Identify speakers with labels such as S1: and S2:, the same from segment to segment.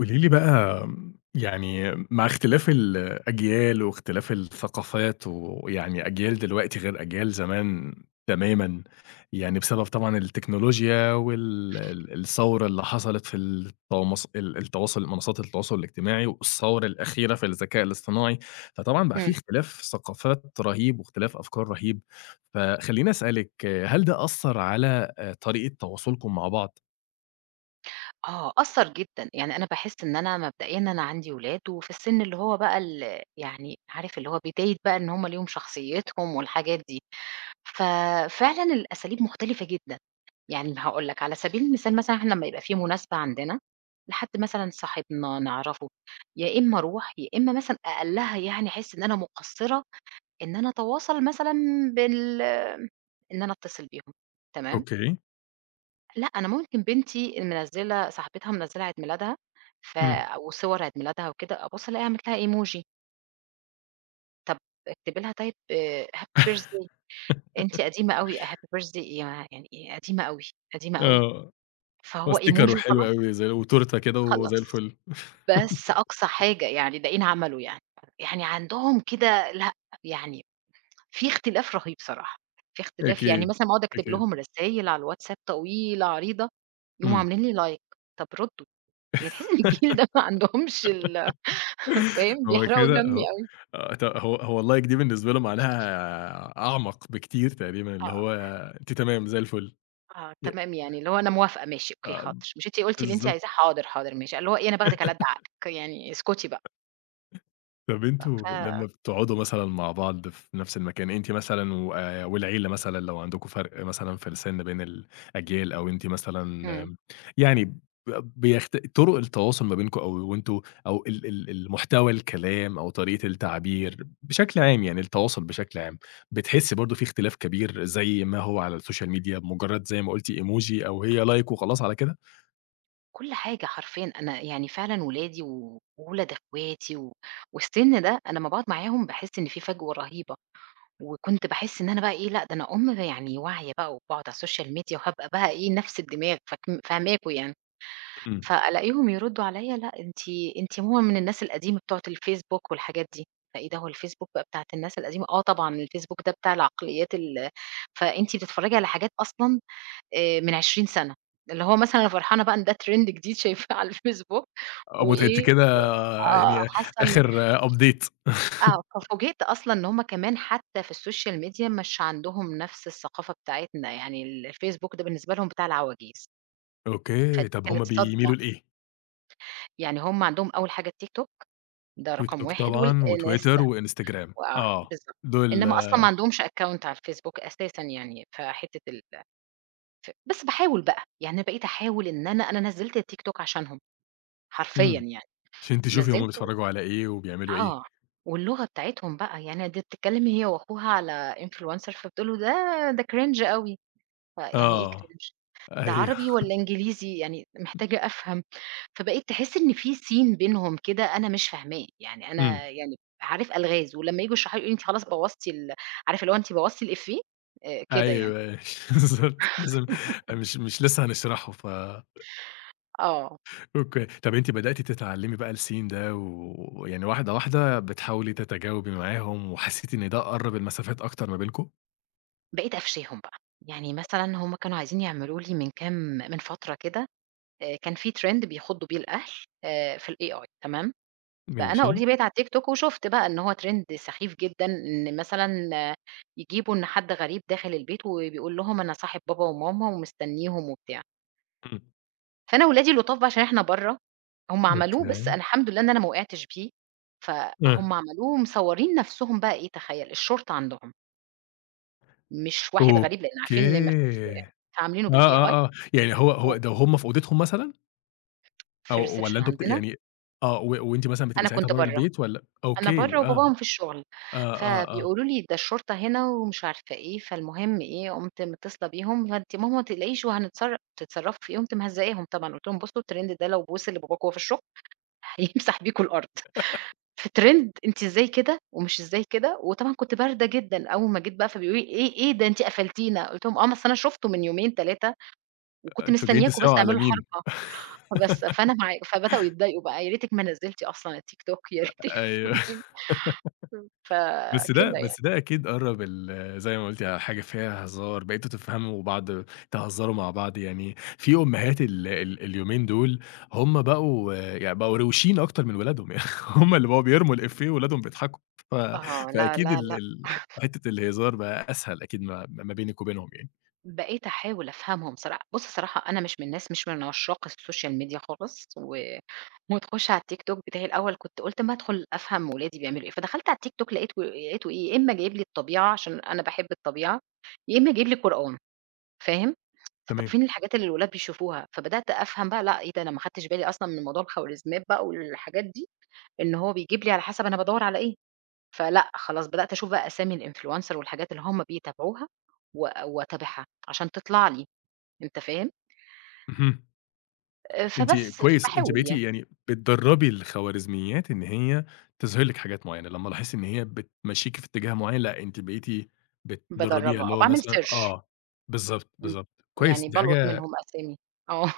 S1: قولي لي بقى يعني مع اختلاف الأجيال واختلاف الثقافات ويعني أجيال دلوقتي غير أجيال زمان تمامًا، يعني بسبب طبعًا التكنولوجيا وال الثورة اللي حصلت في التوامص ال التواصل منصات التواصل الاجتماعي والثورة الأخيرة في الذكاء الاصطناعي، فطبعًا بقى في
S2: إمم.
S1: اختلاف ثقافات رهيب واختلاف أفكار رهيب، فخلّيني أسألِك هل ده أثّر على طريقة تواصلكم مع بعض؟
S2: آه، أثّر جدًا، يعني أنا باحس إن مبدئيًا أنا عندي ولاد وفي السن اللي هو بقى ال يعني عارف اللي هو بداية بقى إن هم ليهم شخصيتهم والحاجات دي، ففعلًا الأساليب مختلفة جدًا، يعني هاقول لك على سبيل المثال مثلًا إحنا لمّا يبقى في مناسبة عندنا لحد مثلًا صاحبنا نعرفه، يا إما أروح يا إما مثلًا أقلها يعني أحس إن أنا مقصرة إن أنا أتواصل مثلًا بال إن أنا أتصل بيهم، تمام؟
S1: أوكي.
S2: لأ، أنا ممكن بنتي منزّلة صاحبتها منزّلة عيد ميلادها ف
S1: إمم.
S2: وصور عيد ميلادها وكده، أبُص ألاقيها عملت لها إيموجي، طَب اكتبي لها طيب آه، happy birthday أنتِ قديمة أوي آه، happy birthday يا يعني إيه قديمة أوي، قديمة أوي،
S1: آه. هو
S2: فهو
S1: sticker
S2: إيموجي
S1: وحلو
S2: وخلاص،
S1: أوي زي وتورتة كده وزي
S2: خلّص،
S1: الفل.
S2: بس أقصى حاجة يعني لاقيين عملوا يعني، يعني عندهم كده لأ، يعني في اختلاف رهيب صراحة، في اختلاف يعني
S1: أكيد،
S2: مثلًا باقعد أكتب
S1: أكيد.
S2: لهم رسايل على الواتساب طويلة عريضة، يقوموا
S1: إمم.
S2: عاملين لي like طَب ردّوا. يعني تحسّي إن الجيل ده ما عندهمش ال فاهم،
S1: هو
S2: بيحرقوا
S1: كده هو
S2: دمي أوي.
S1: آه، هو اللايك دي بالنسبة له معناها أعمق بكتير تقريبًا، اللي هو
S2: آه،
S1: أنتِ تمام زي الفل.
S2: آه،
S1: ي
S2: تمام يعني اللي هو أنا موافقة ماشي أوكي
S1: آه،
S2: حاضر، مش أنتِ قُلتِ اللي أنتِ
S1: بالضبط.
S2: عايزاه، حاضر، حاضر ماشي، اللي هو إيه أنا باخدِك على قد عقلِك، يعني اسكتي بقى.
S1: طب أنتم
S2: ف
S1: لمّا بتقعدوا مثلًا مع بعض في نفس المكان، أنتِ مثلًا و والعيلة مثلًا لو عندكم فرق مثلًا في السِن بين الأجيال أو أنتِ مثلًا
S2: إمم،
S1: آمم، يعني ب طُرق التواصل ما بينكم أو أو ال المحتوى الكلام أو طريقة التعبير بشكل عام يعني التواصل بشكل عام، بتحسّي برضه في اختلاف كبير زي ما هو على السوشيال ميديا بمجرّد زي ما قُلتِ emoji أو هي like وخلاص على كده؟
S2: كل حاجة حرفيًا أنا يعني فعلًا ولادي وولاد أخواتي و والسِن ده أنا أمّا باقعد معاهم باحس إن في فجوة رهيبة، وكنت باحس إن أنا بقى إيه، لأ ده أنا أم يعني واعية بقى وباقعد على السوشيال ميديا وهابقى بقى إيه، نَفْس الدماغ فاك فاهماكم يعني.
S1: إمم.
S2: فألاقيهم يردّوا عليَّ لأ أنتِ ماما من الناس القديمة بتوعة الفيسبوك والحاجات دي، فإيه ده هو الفيسبوك بقى بتاعة الناس القديمة، آه طبعًا الفيسبوك ده بتاع العقليات ال فأنتِ بتتفرّجي على حاجات أصلًا من 20 سَنة، اللي هو مثلًا أنا فرحانة بقى إن ده trend جديد شايفاه على الفيسبوك
S1: أو أنتِ
S2: وإيه
S1: كده
S2: آه،
S1: يعني
S2: حاسة إن
S1: آخر update.
S2: آه، ففوجئت أصلًا إن هُم كمان حتى في السوشيال ميديا مش عندهم نفس الثقافة بتاعتنا، يعني ال الفيسبوك ده بالنسبة لهم بتاع العواجيز، فدي
S1: أوكي، طَب هُم
S2: كانت صدمة،
S1: بيميلوا لإيه؟
S2: يعني هُم عندهم أول حاجة التيك توك ده رقم
S1: TikTok
S2: 1
S1: طبعًا وTwitter
S2: والإنستا
S1: وInstagram
S2: وآه،
S1: آه،
S2: بالضبط.
S1: دول.
S2: إنّما أصلًا ما عندهمش account على الفيسبوك أساسًا يعني، فحتّة ال ف بس باحاول بقى، يعني أنا بقيت أحاول إن أنا نزّلت التيك توك عشانهم، حرفيًا
S1: إمم.
S2: يعني،
S1: عشان أنتِ تشوفي هُم
S2: نزّلته
S1: بيتفرّجوا على إيه وبيعملوا إيه.
S2: آه، واللغة بتاعتهم بقى، يعني دي بتتكلّم هي وأخوها على influencer فبتقول له: "ده cringe أوي." فيعني إيه
S1: آه،
S2: cringe ده
S1: أيوه.
S2: عربي والّا إنجليزي؟ يعني محتاجة أفهم. فبقيت تحس إن في سِيِن بينهم كده أنا مش فاهماه، يعني
S1: إمم.
S2: أنا يعني عارف ألغاز ولمّا ييجوا يشرحوا لي يقولوا لي: "أنتِ خلاص بوّظتِ ال" عارف اللي هو أنتِ بوّظتِ الإيفيه كده يعني.
S1: أيوه. بالضبط، لازم مش لسه هنشرحه. ف
S2: آه.
S1: أوكي، طَب أنتِ بدأتِ تتعلّمي بقى الscene ده ويعني واحدة، واحدة بتحاولي تتجاوبي معاهم وحسّيتِ إن ده قرّب المسافات أكتر ما بينكم؟
S2: بقيت قافشاهم بقى. يعني مثلًا هم كانوا عايزين يعملوا لي من كام من فترة كده كان في trend بيخُضّوا بيه الأهل في الAI تمام؟ فأنا
S1: ماشي.
S2: already بقيت على التيك توك وشُفت بقى إن هو trend سخيف جدًا، إن مثلًا يجيبوا إن حد غريب داخل البيت وبيقول لهم أنا صاحب بابا وماما ومستنيهم وبتاع،
S1: إمم.
S2: فأنا ولادي لطاف بقى عشان إحنا برّه، هم عملوه بس
S1: أوكي.
S2: أنا الحمد لله إن أنا ما وقعتش بيه،
S1: آه.
S2: فهُم عملوه مصورين نفسهم بقى إيه تخيّل، الشرطة عندهم، مش واحد غريب لإن عارفين إن ما فيش
S1: أوكي.
S2: فعاملينه
S1: آه،
S2: بالAI
S1: آه، آه، يعني هو
S2: و
S1: ده هُم في أوضتهم مثلًا
S2: في
S1: أو والّا
S2: الreception
S1: أنتم بت
S2: عندنا،
S1: يعني آه، وأنتِ مثلًا بتبقي
S2: أنا
S1: ساعتها
S2: كنت
S1: برّه
S2: برّه.
S1: البيت والّا
S2: أنا
S1: أوكي،
S2: برّه
S1: آه،
S2: وباباهم في الشغل،
S1: آه، آه، آه.
S2: فبيقولوا لي ده الشرطة هنا ومش عارفة إيه، فالمهم إيه، قُمت متصلة بيهم، فأنتِ ماما ما تقلقيش وهنتصر تتصرّفي في إيه، قُمت مهزقاهم طبعًا، قُلت لهم: "بُصّوا الترند ده لو وصل لباباك وهو في الشغل هيمسح بيكم الأرض، في ترند أنتِ إزاي كده ومش إزاي كده." وطبعًا كنت باردة جدًا، أول ما جيت بقى فبيقولوا لي: "إيه إيه ده أنتِ قفلتينا." قُلت لهم: "آه، ما أصل أنا شُفته من يومين، 3 وكنت
S1: أنتم جايين
S2: مستنياكم بس
S1: تسيَّحوا
S2: تعملوا
S1: على مين؟
S2: الحركة." فبس فأنا معاك فبدأوا يتضايقوا بقى، "يا ريتِك ما نزّلتِ أصلًا التيك توك، يا ريتِك"
S1: أيوه. بس ده
S2: فكده يعني.
S1: بس ده أكيد قرّب ال زي ما قُلتِ، حاجة فيها هزار، بقيتوا تفهموا بعض، تهزروا مع بعض، يعني في أمهات ال ال اليومين دول هُم بقوا يعني بقوا روشين أكتر من ولادهم. يعني هُم اللي بقوا بيرموا الإفيه وولادهم بيضحكوا. ف
S2: آه، لا،
S1: فأكيد
S2: لا،
S1: ال
S2: لأ،
S1: ال ح حتة الهزار بقى أسهل أكيد ما بينِك وبينهم يعني.
S2: بقيت أحاول أفهمهم صراحة بُص الصراحة أنا مش من الناس مش من عشاق السوشيال ميديا خالص و وتخش على التيك توك بتاعي الأول كنت قُلت أمّا أدخل أفهم ولادي بيعملوا إيه، فدخلت على التيك توك لقيته إيه، يا إمّا جايب لي الطبيعة عشان أنا باحب الطبيعة، يا إمّا جايب لي قرآن، فاهم، فطَب
S1: تمام.
S2: فين الحاجات اللي الولاد بيشوفوها، فبدأت أفهم بقى لأ، إيه ده أنا ما خدتش بالي أصلًا من موضوع الخوارزميات بقى والحاجات دي، إن هو بيجيب لي على حسب أنا بادوّر على إيه. فلأ، خلاص بدأت أشوف بقى أسامي الinfluencer والحاجات اللي هم بيتابعوها وأتابعها عشان تطلع لي، أنت فاهم؟
S1: اهم. أنتِ
S2: فبس،
S1: كويس، أنتِ
S2: فباحاول
S1: بقيتِ
S2: يعني،
S1: يعني بتدرّبي الخوارزميات إن هي تظهر لِك حاجات معيّنة، لمّا لاحظتِ إن هي بتمشّيكِ في اتجاه معيّن، لأ أنتِ بقيتِ بتدرّبيها،
S2: بادرّبها
S1: اللي
S2: آه،
S1: هو
S2: باعمل
S1: مثلًا
S2: search
S1: آه، بالضبط،
S2: إمم،
S1: بالضبط، كويس
S2: يعني
S1: دي
S2: بالقُط
S1: حاجة
S2: منهم أسامي آه.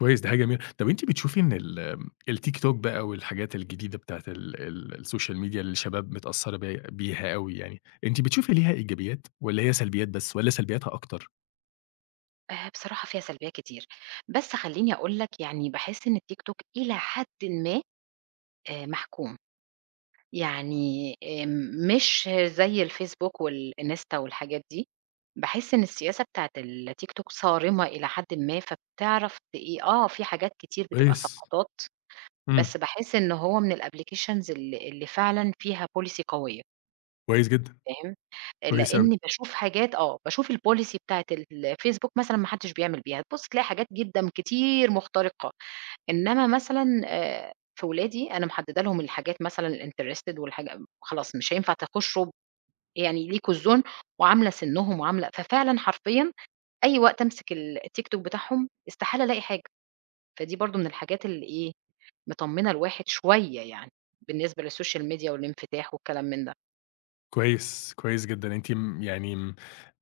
S1: كويس، دي حاجة جميلة. طَب أنتِ بتشوفي إن الTikTok بقى والحاجات الجديدة بتاعة ال الSocial Media اللي الشباب متأثّرة بيها أوي يعني، أنتِ بتشوفي ليها إيجابيات والّا هي سلبيات بس والّا سلبياتها أكتر؟
S2: بصراحة فيها سلبيّات كتير، بس خلّيني أقول لك يعني باحس إن الTikTok إلى حدٍ ما محكوم. يعني مش زي الفيسبوك والإنستا والحاجات دي، باحس إن السياسة بتاعة التيك توك صارمة إلى حدٍ ما، فبتعرف ت إيه آه، في حاجات كتير بتبقى
S1: كويس.
S2: سقطات،
S1: إمم.
S2: بس باحس إن هو من الapplications ال اللي فعلًا فيها policy قوية،
S1: كويس جدًا.
S2: فاهم؟
S1: كويس أوي.
S2: لإني باشوف حاجات آه، باشوف الpolicy بتاعة الفيسبوك مثلًا ما حدش بيعمل بيها، تبُص تلاقي حاجات جدًا كتير مخترقة. إنما مثلًا في ولادي أنا محددة لهم الحاجات مثلًا الinterested والحاجة خلاص مش هينفع تخشوا يعني ليكم الzone وعاملة سنهم وعاملة ففعلًا حرفيًا أي وقت أمسك ال الTikTok بتاعهم استحالة ألاقي حاجة، فدي برضه من الحاجات اللي إيه، مطمنة الواحد شوية يعني بالنسبة للسوشيال ميديا والانفتاح والكلام من ده.
S1: كويس، كويس جدًا. أنتِ م يعني م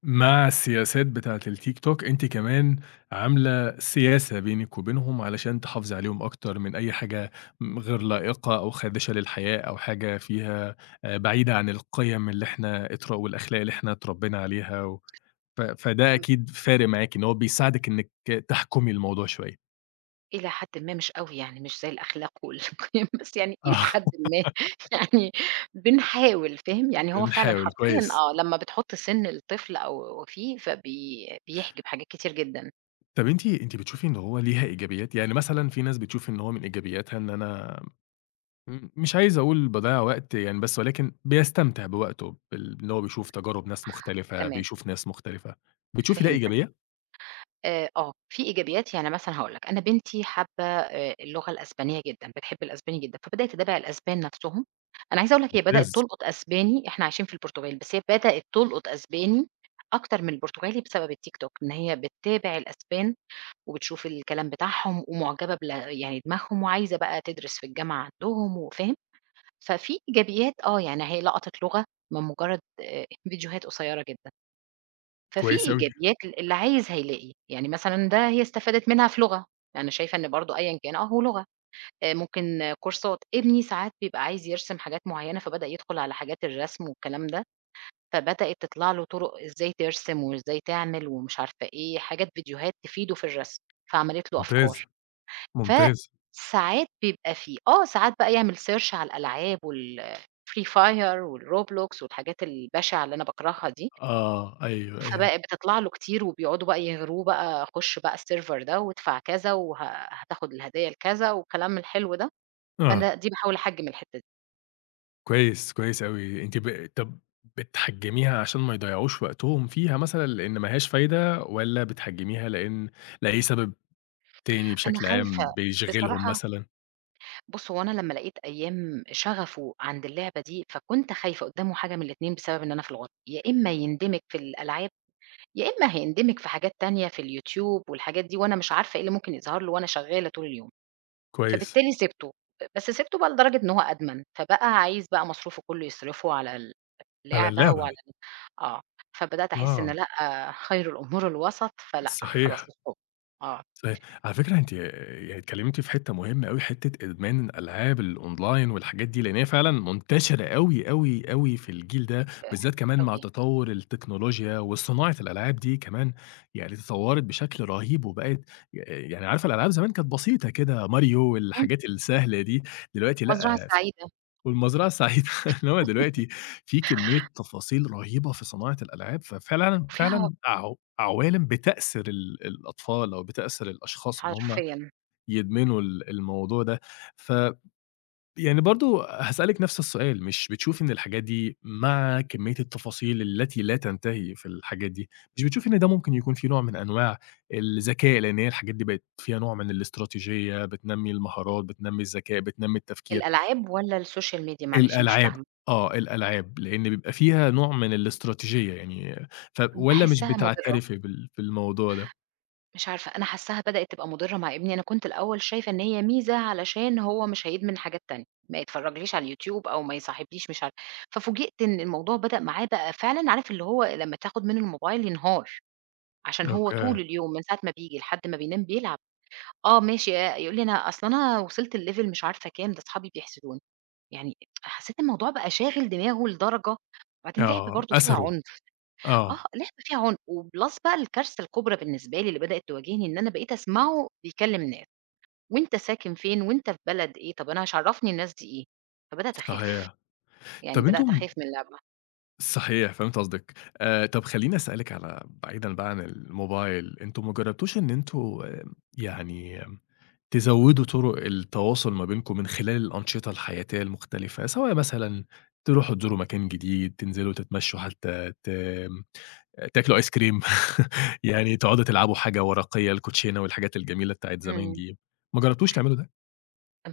S1: مع السياسات بتاعة التيك توك، أنتِ كمان عاملة سياسة بينِك وبينهم علشان تحافظي عليهم أكتر من أي حاجة غير لائقة أو خادشة للحياء أو حاجة فيها بعيدة عن القيم اللي إحنا اتر والأخلاق اللي إحنا اتربينا عليها و ف فده أكيد فارق معاكِ، إن هو بيساعدِك إنِّك تحكمي الموضوع شوية.
S2: إلى حدٍ ما مش أوي يعني، مش زي الأخلاق والقيم بس يعني إلى
S1: آه.
S2: حدٍ ما يعني بنحاول فاهم؟ يعني هو فعلًا
S1: بنحاول،
S2: حرفيًا
S1: كويس.
S2: آه، لمّا بتحُط سِن الطفل أو فيه فبي بيحجب حاجات كتير جدًا،
S1: طَب أنتِ بتشوفي إن هو ليها إيجابيات؟ يعني مثلًا في ناس بتشوف إن هو من إيجابياتها إن أنا إمم، مش عايز أقول باضيّع وقت يعني بس ولكن بيستمتع بوقته، بال إن هو بيشوف تجارب ناس مختلفة،
S2: تمام
S1: بيشوف ناس مختلفة. بتشوفي ده
S2: فهمتك.
S1: إيجابية؟
S2: آه، في إيجابيات يعني مثلًا هاقول لك، أنا بنتي حابة اللغة الأسبانية جدًا، بتحب الأسباني جدًا، فبدأت تتابع الأسبان نَفْسهم، أنا عايزة أقول لك هي بدأت
S1: ممتاز،
S2: تلقُط أسباني إحنا عايشين في البرتغال، بس هي بدأت تلقُط أسباني أكتر من البرتغالي بسبب الTikTok، إن هي بتتابع الأسبان وبتشوف الكلام بتاعهم ومُعجبة بل يعني دماغهم وعايزة بقى تدرس في الجامعة عندهم وفاهم؟ ففي إيجابيات آه، يعني هي لقطت لغة من مُجرّد فيديوهات قصيّرة جدًا، ففي
S1: كويس أوي،
S2: إيجابيات ال اللي عايز هيلاقي، يعني مثلًا ده هي استفادت منها في لغة، أنا شايفة إن برضه أيًا كان آه، هو لغة، ممكن آه، كورسات، ابني ساعات بيبقى عايز يرسم حاجات معيّنة فبدأ يدخل على حاجات الرسم والكلام ده، فبدأت تطلع له طُرق إزاي ترسم وإزاي تعمل ومش عارفة إيه، حاجات فيديوهات تفيده في الرسم، فعملت له
S1: ممتاز،
S2: أفكار.
S1: ممتاز.
S2: فساعات بيبقى في آه، ساعات بقى يعمل search على الألعاب والfree fire والRoblox والحاجات البشعة اللي أنا باكرهها دي،
S1: آه، أيوه، أيوه.
S2: فبقى بتطلع له كتير وبيقعدوا بقى يغروه بقى خُش بقى السيرفر ده وادفع كذا وه هتاخد الهدية لكذا والكلام الحلو ده،
S1: آه،
S2: فأنا دي باحاول أحجّم الحتّة دي.
S1: كويس، كويس أوي. أنتِ ب طب بتحجّميها عشان ما يضيّعوش وقتهم فيها مثلًا لإن ما لهاش فايدة والّا بتحجّميها لإن لأي سبب تاني
S2: أنا
S1: بشكل
S2: خايفة
S1: عام بيشغلهم
S2: بصراحة
S1: مثلًا؟
S2: بُص، هو أنا لمّا لقيت أيام شغفه عند اللعبة دي، فكنت خايفة قدّامه حاجة من الاتنين بسبب إن أنا في الغربة، يا إمّا يندمج في الألعاب يا إمّا هيندمج في حاجات تانية في اليوتيوب والحاجات دي، وأنا مش عارفة إيه اللي ممكن يظهر له وأنا شغّالة طول اليوم،
S1: كويس.
S2: فبالتالي سِبته، بس سِبته بقى لدرجة إن هو أدمن، فبقى عايز بقى مصروفه كلّه يصرفه على
S1: على
S2: اللعبة
S1: اللعبة.
S2: وعلى آه، فبدأت أحس إن
S1: آه.
S2: لأ، خير الأمور الوسط، فلأ، خلاص
S1: صحيح.
S2: stop آه،
S1: صحيح. على فكرة أنتِ يعني اتكلمتِ في حتة مهمة أوي، حتة إدمان الألعاب الأونلاين والحاجات دي، لأن هي فعلًا منتشرة أوي، أوي، أوي في الجيل ده، بالذات كمان مع
S2: أوي.
S1: تطور التكنولوجيا وصناعة الألعاب دي كمان يعني تطورت بشكل رهيب وبقت يعني عارفة الألعاب زمان كانت بسيطة كده، ماريو
S2: إمم،
S1: والحاجات السهلة دي، دلوقتي
S2: مزرعة
S1: لأ،
S2: سعيدة
S1: والمزرعة السعيدة. إنما دلوقتي في كمية تفاصيل رهيبة في صناعة الألعاب، ففعلًا
S2: وفيها
S1: فعلًا عوالم بتأثر الأطفال أو بتأثر الأشخاص إن هم
S2: حرفيًا،
S1: يدمنوا الموضوع ده، ف يعني برضه هاسألِك نفس السؤال، مش بتشوفي إن الحاجات دي مع كمية التفاصيل التي لا تنتهي في الحاجات دي، مش بتشوفي إن ده ممكن يكون في نوع من أنواع الذكاء؟ لأن هي الحاجات دي بقت فيها نوع من الاستراتيجية، بتنمّي المهارات، بتنمّي الذكاء، بتنمّي التفكير.
S2: الألعاب والّا السوشيال ميديا؟ معلش مش
S1: الألعاب،
S2: فاهمة،
S1: آه، الألعاب، لإن بيبقى فيها نوع من الاستراتيجية يعني ف
S2: إمم.
S1: والّا مش
S2: باحسّها مُضرة.
S1: بتعترفي بالموضوع ده؟
S2: مش عارفة، أنا حاسّاها بدأت تبقى مُضرّة مع ابني، أنا كنت الأول شايفة إن هي ميزة علشان هو مش هيدمن حاجات تانية، ما يتفرّجليش على اليوتيوب أو ما يصاحبليش مش عارفة، ففوجئت إن الموضوع بدأ معاه بقى فعلًا عارف اللي هو لمّا تاخد منه الموبايل ينهار، عشان هو
S1: أوكي،
S2: طول اليوم من ساعة ما بييجي لحد ما بينام بيلعب، آه ماشي يقول لي أنا أصل أنا وصلت لlevel مش عارفة كام، ده أصحابي بيحسدوني، يعني حسّيت الموضوع بقى شاغل دماغه لدرجة وبعدين لعبة
S1: آه،
S2: برضه فيها
S1: أثَره،
S2: عنف. آه،
S1: آه،
S2: لعبة فيها عُنف، وPlus بقى الكارثة الكبرى بالنسبة لي اللي بدأت تواجهني، إن أنا بقيت أسمعه بيكلّم ناس، وأنت ساكن فين، وأنت في بلد إيه، طَب أنا إيش عرّفني الناس دي إيه؟ فبدأت أخاف،
S1: صحيح.
S2: يعني
S1: طَب
S2: بدأت
S1: أنتم
S2: أخاف من اللعبة.
S1: صحيح، فهمت قصدِك. طَب خلّيني أسألِك على بعيدًا بقى عن الموبايل، أنتم ما جرّبتوش إن أنتم يعني تزوّدوا طُرق التواصل ما بينكم من خلال الأنشطة الحياتية المختلفة، سواء مثلًا تروحوا تزوروا مكان جديد، تنزلوا تتمشوا حتى، تاكلوا آيس كريم؟ يعني تقعدوا تلعبوا حاجة ورقية، الكوتشينة والحاجات الجميلة بتاعة زمان
S2: إمم.
S1: دي، ما جربتوش تعملوا ده؟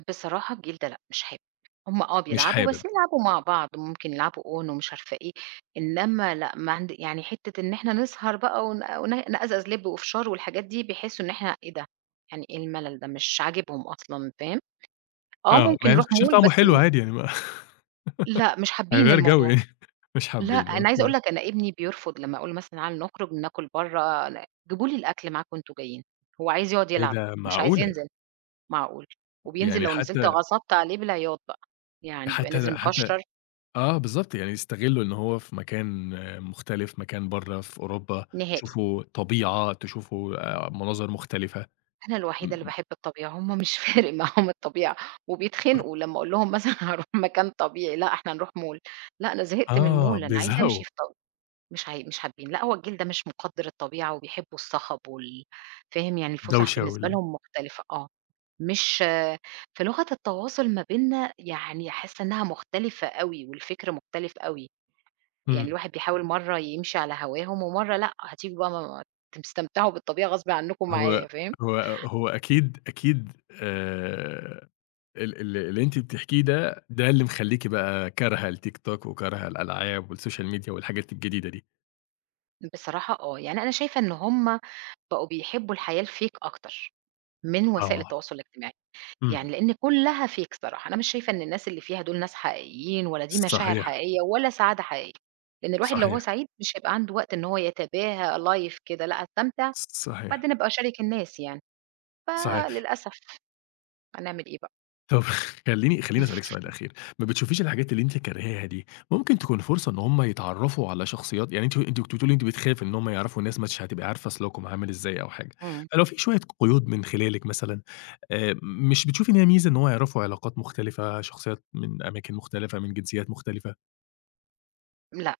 S2: بصراحة الجيل ده لأ، مش حابب، هُم آه
S1: مش
S2: بيلعبوا، بس
S1: حابب.
S2: بيلعبوا مع بعض، ممكن يلعبوا On ومش عارفة إيه، إنّما لأ، ما عند يعني حتّة إن إحنا نسهر بقى ون نقزقز لِب وفشار والحاجات دي، بيحسّوا إن إحنا إيه ده، يعني إيه الملل ده، مش عاجبهم أصلًا، فاهم؟ آه،
S1: آه،
S2: ممكن
S1: مع إن
S2: نروح
S1: الفشار
S2: mall
S1: طعمه حلو
S2: بس
S1: عادي يعني ما
S2: لأ، مش حابين
S1: هيغيّر جو
S2: الموضوع،
S1: يعني. مش
S2: لأ،
S1: حابين،
S2: أنا عايزة أقول
S1: أوكي.
S2: لك أنا ابني بيرفض لمّا أقول له مثلًا تعالوا نخرج ناكل برّه ن جيبوا لي الأكل معاكم وأنتم جايين، هو عايز يقعد
S1: إيه
S2: يلعب،
S1: ده
S2: مش عايز
S1: معقولة!
S2: ينزل، معقول! وبينزل
S1: يعني
S2: لو نزلت
S1: حتى
S2: غصبت عليه بالعياط بقى، يعني بيبقى
S1: حتى
S2: نازل
S1: حتى
S2: مكشر
S1: آه بالضبط، يعني يستغلوا إن هو في مكان مختلف، مكان برّه في أوروبا،
S2: نهائي،
S1: تشوفوا طبيعة، تشوفوا مناظر مختلفة.
S2: أنا الوحيدة اللي
S1: م
S2: باحب الطبيعة، هُم مش فارق معاهم الطبيعة، وبيتخنقوا لمّا أقول لهم مثلًا هاروح مكان طبيعي، لأ، إحنا هنروح مول، لأ، أنا زهقت من
S1: آه،
S2: المول، أنا عايزة
S1: بيزهقوا،
S2: أمشي في ط مش عاي مش حابين، لأ هو الجيل ده مش مقدّر الطبيعة وبيحبوا الصخب وال فاهم، يعني الفُسح
S1: الدوشة
S2: بالنسبة
S1: وال
S2: لهم مختلفة آه، مش في لغة التواصل ما بيننا يعني حاسة إنها مختلفة أوي والفكر مختلف أوي، يعني
S1: إمم.
S2: الواحد بيحاول مرّة يمشي على هواهم ومرّة لأ، هتيجوا بقى ما تستمتعوا بالطبيعة غصب عنكم
S1: هو
S2: معايا فاهم،
S1: هو هو أكيد آآ ال اللي أنتِ بتحكيه ده، ده اللي مخلّيكِ بقى كارهة التيك توك وكارهة الألعاب والسوشيال ميديا والحاجات الجديدة دي.
S2: بصراحة آه، يعني أنا شايفة إن هُم بقوا بيحبوا الحياة الfake أكتر من وسائل
S1: آه.
S2: التواصل الاجتماعي.
S1: إمم.
S2: يعني لإن كلّها fake صراحة، أنا مش شايفة إن الناس اللي فيها دول ناس حقيقيين ولا دي مشاعر
S1: صحيح،
S2: حقيقية ولا سعادة حقيقية، لإن الواحد لو هو
S1: صحيح،
S2: سعيد مش هيبقى عنده وقت إن هو يتباهى life كده لأ، أستمتع
S1: صحيح،
S2: وبعدين أبقى أشارك الناس يعني،
S1: صحيح.
S2: فللأسف هنعمل إيه بقى؟
S1: طب خلّيني أسألِك سؤال أخير، ما بتشوفيش الحاجات اللي أنتِ كارهاها دي ممكن تكون فرصة إن هم يتعرّفوا على شخصيات يعني أنتِ كنتِ بتقولي أنتِ بتخافي إن هم يعرفوا الناس مش هتبقي عارفة سلوكهم عامل إزاي أو حاجة،
S2: إمم،
S1: فلو في شوية قيود من خلالِك مثلًا، مش بتشوفي إن هي ميزة إن هو يعرفوا علاقات مختلفة، شخصيات من أماكن مختلفة، من جنسيات مختلفة؟
S2: لأ،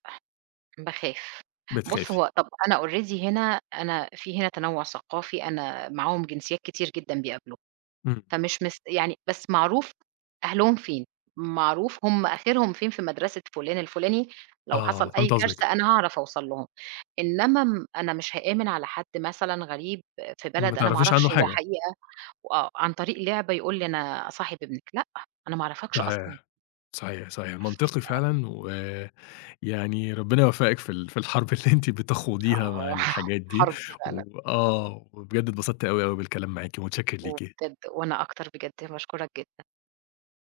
S2: باخاف. بُص
S1: بتخافي.
S2: هو طَب أنا already هنا أنا في هنا تنوُع ثقافي، أنا معاهم جنسيات كتير جدًا بيقابلوني.
S1: إمم.
S2: فمش مس يعني بس معروف أهلهم فين، معروف هم آخرهم فين في مدرسة فُلان الفُلاني، لو
S1: آه،
S2: حصل أي
S1: فهمت قصدِك.
S2: كارثة أنا هاعرف أوصل لهم، إنما م أنا مش هآمن على حد مثلًا غريب في
S1: ما
S2: بلد أنا ما
S1: تعرفيش عنه
S2: أعرفش هو
S1: حاجة.
S2: حقيقة آه، عن طريق لعبة يقول لي أنا صاحب ابنِك، لأ، أنا ما أعرفكش أصلًا.
S1: صحيح، صحيح، صحيح، منطقي فعلًا، ويعني ربنا يوفقِك في في الحرب اللي أنتِ
S2: آه،
S1: بتخوضيها مع الحاجات دي،
S2: حرب فعلًا،
S1: وبجد اتبسطت أوي، أوي بالكلام معاكِ، متشكر ليكِ.
S2: وبجد وأنا أكتر بجد باشكرك جدًا.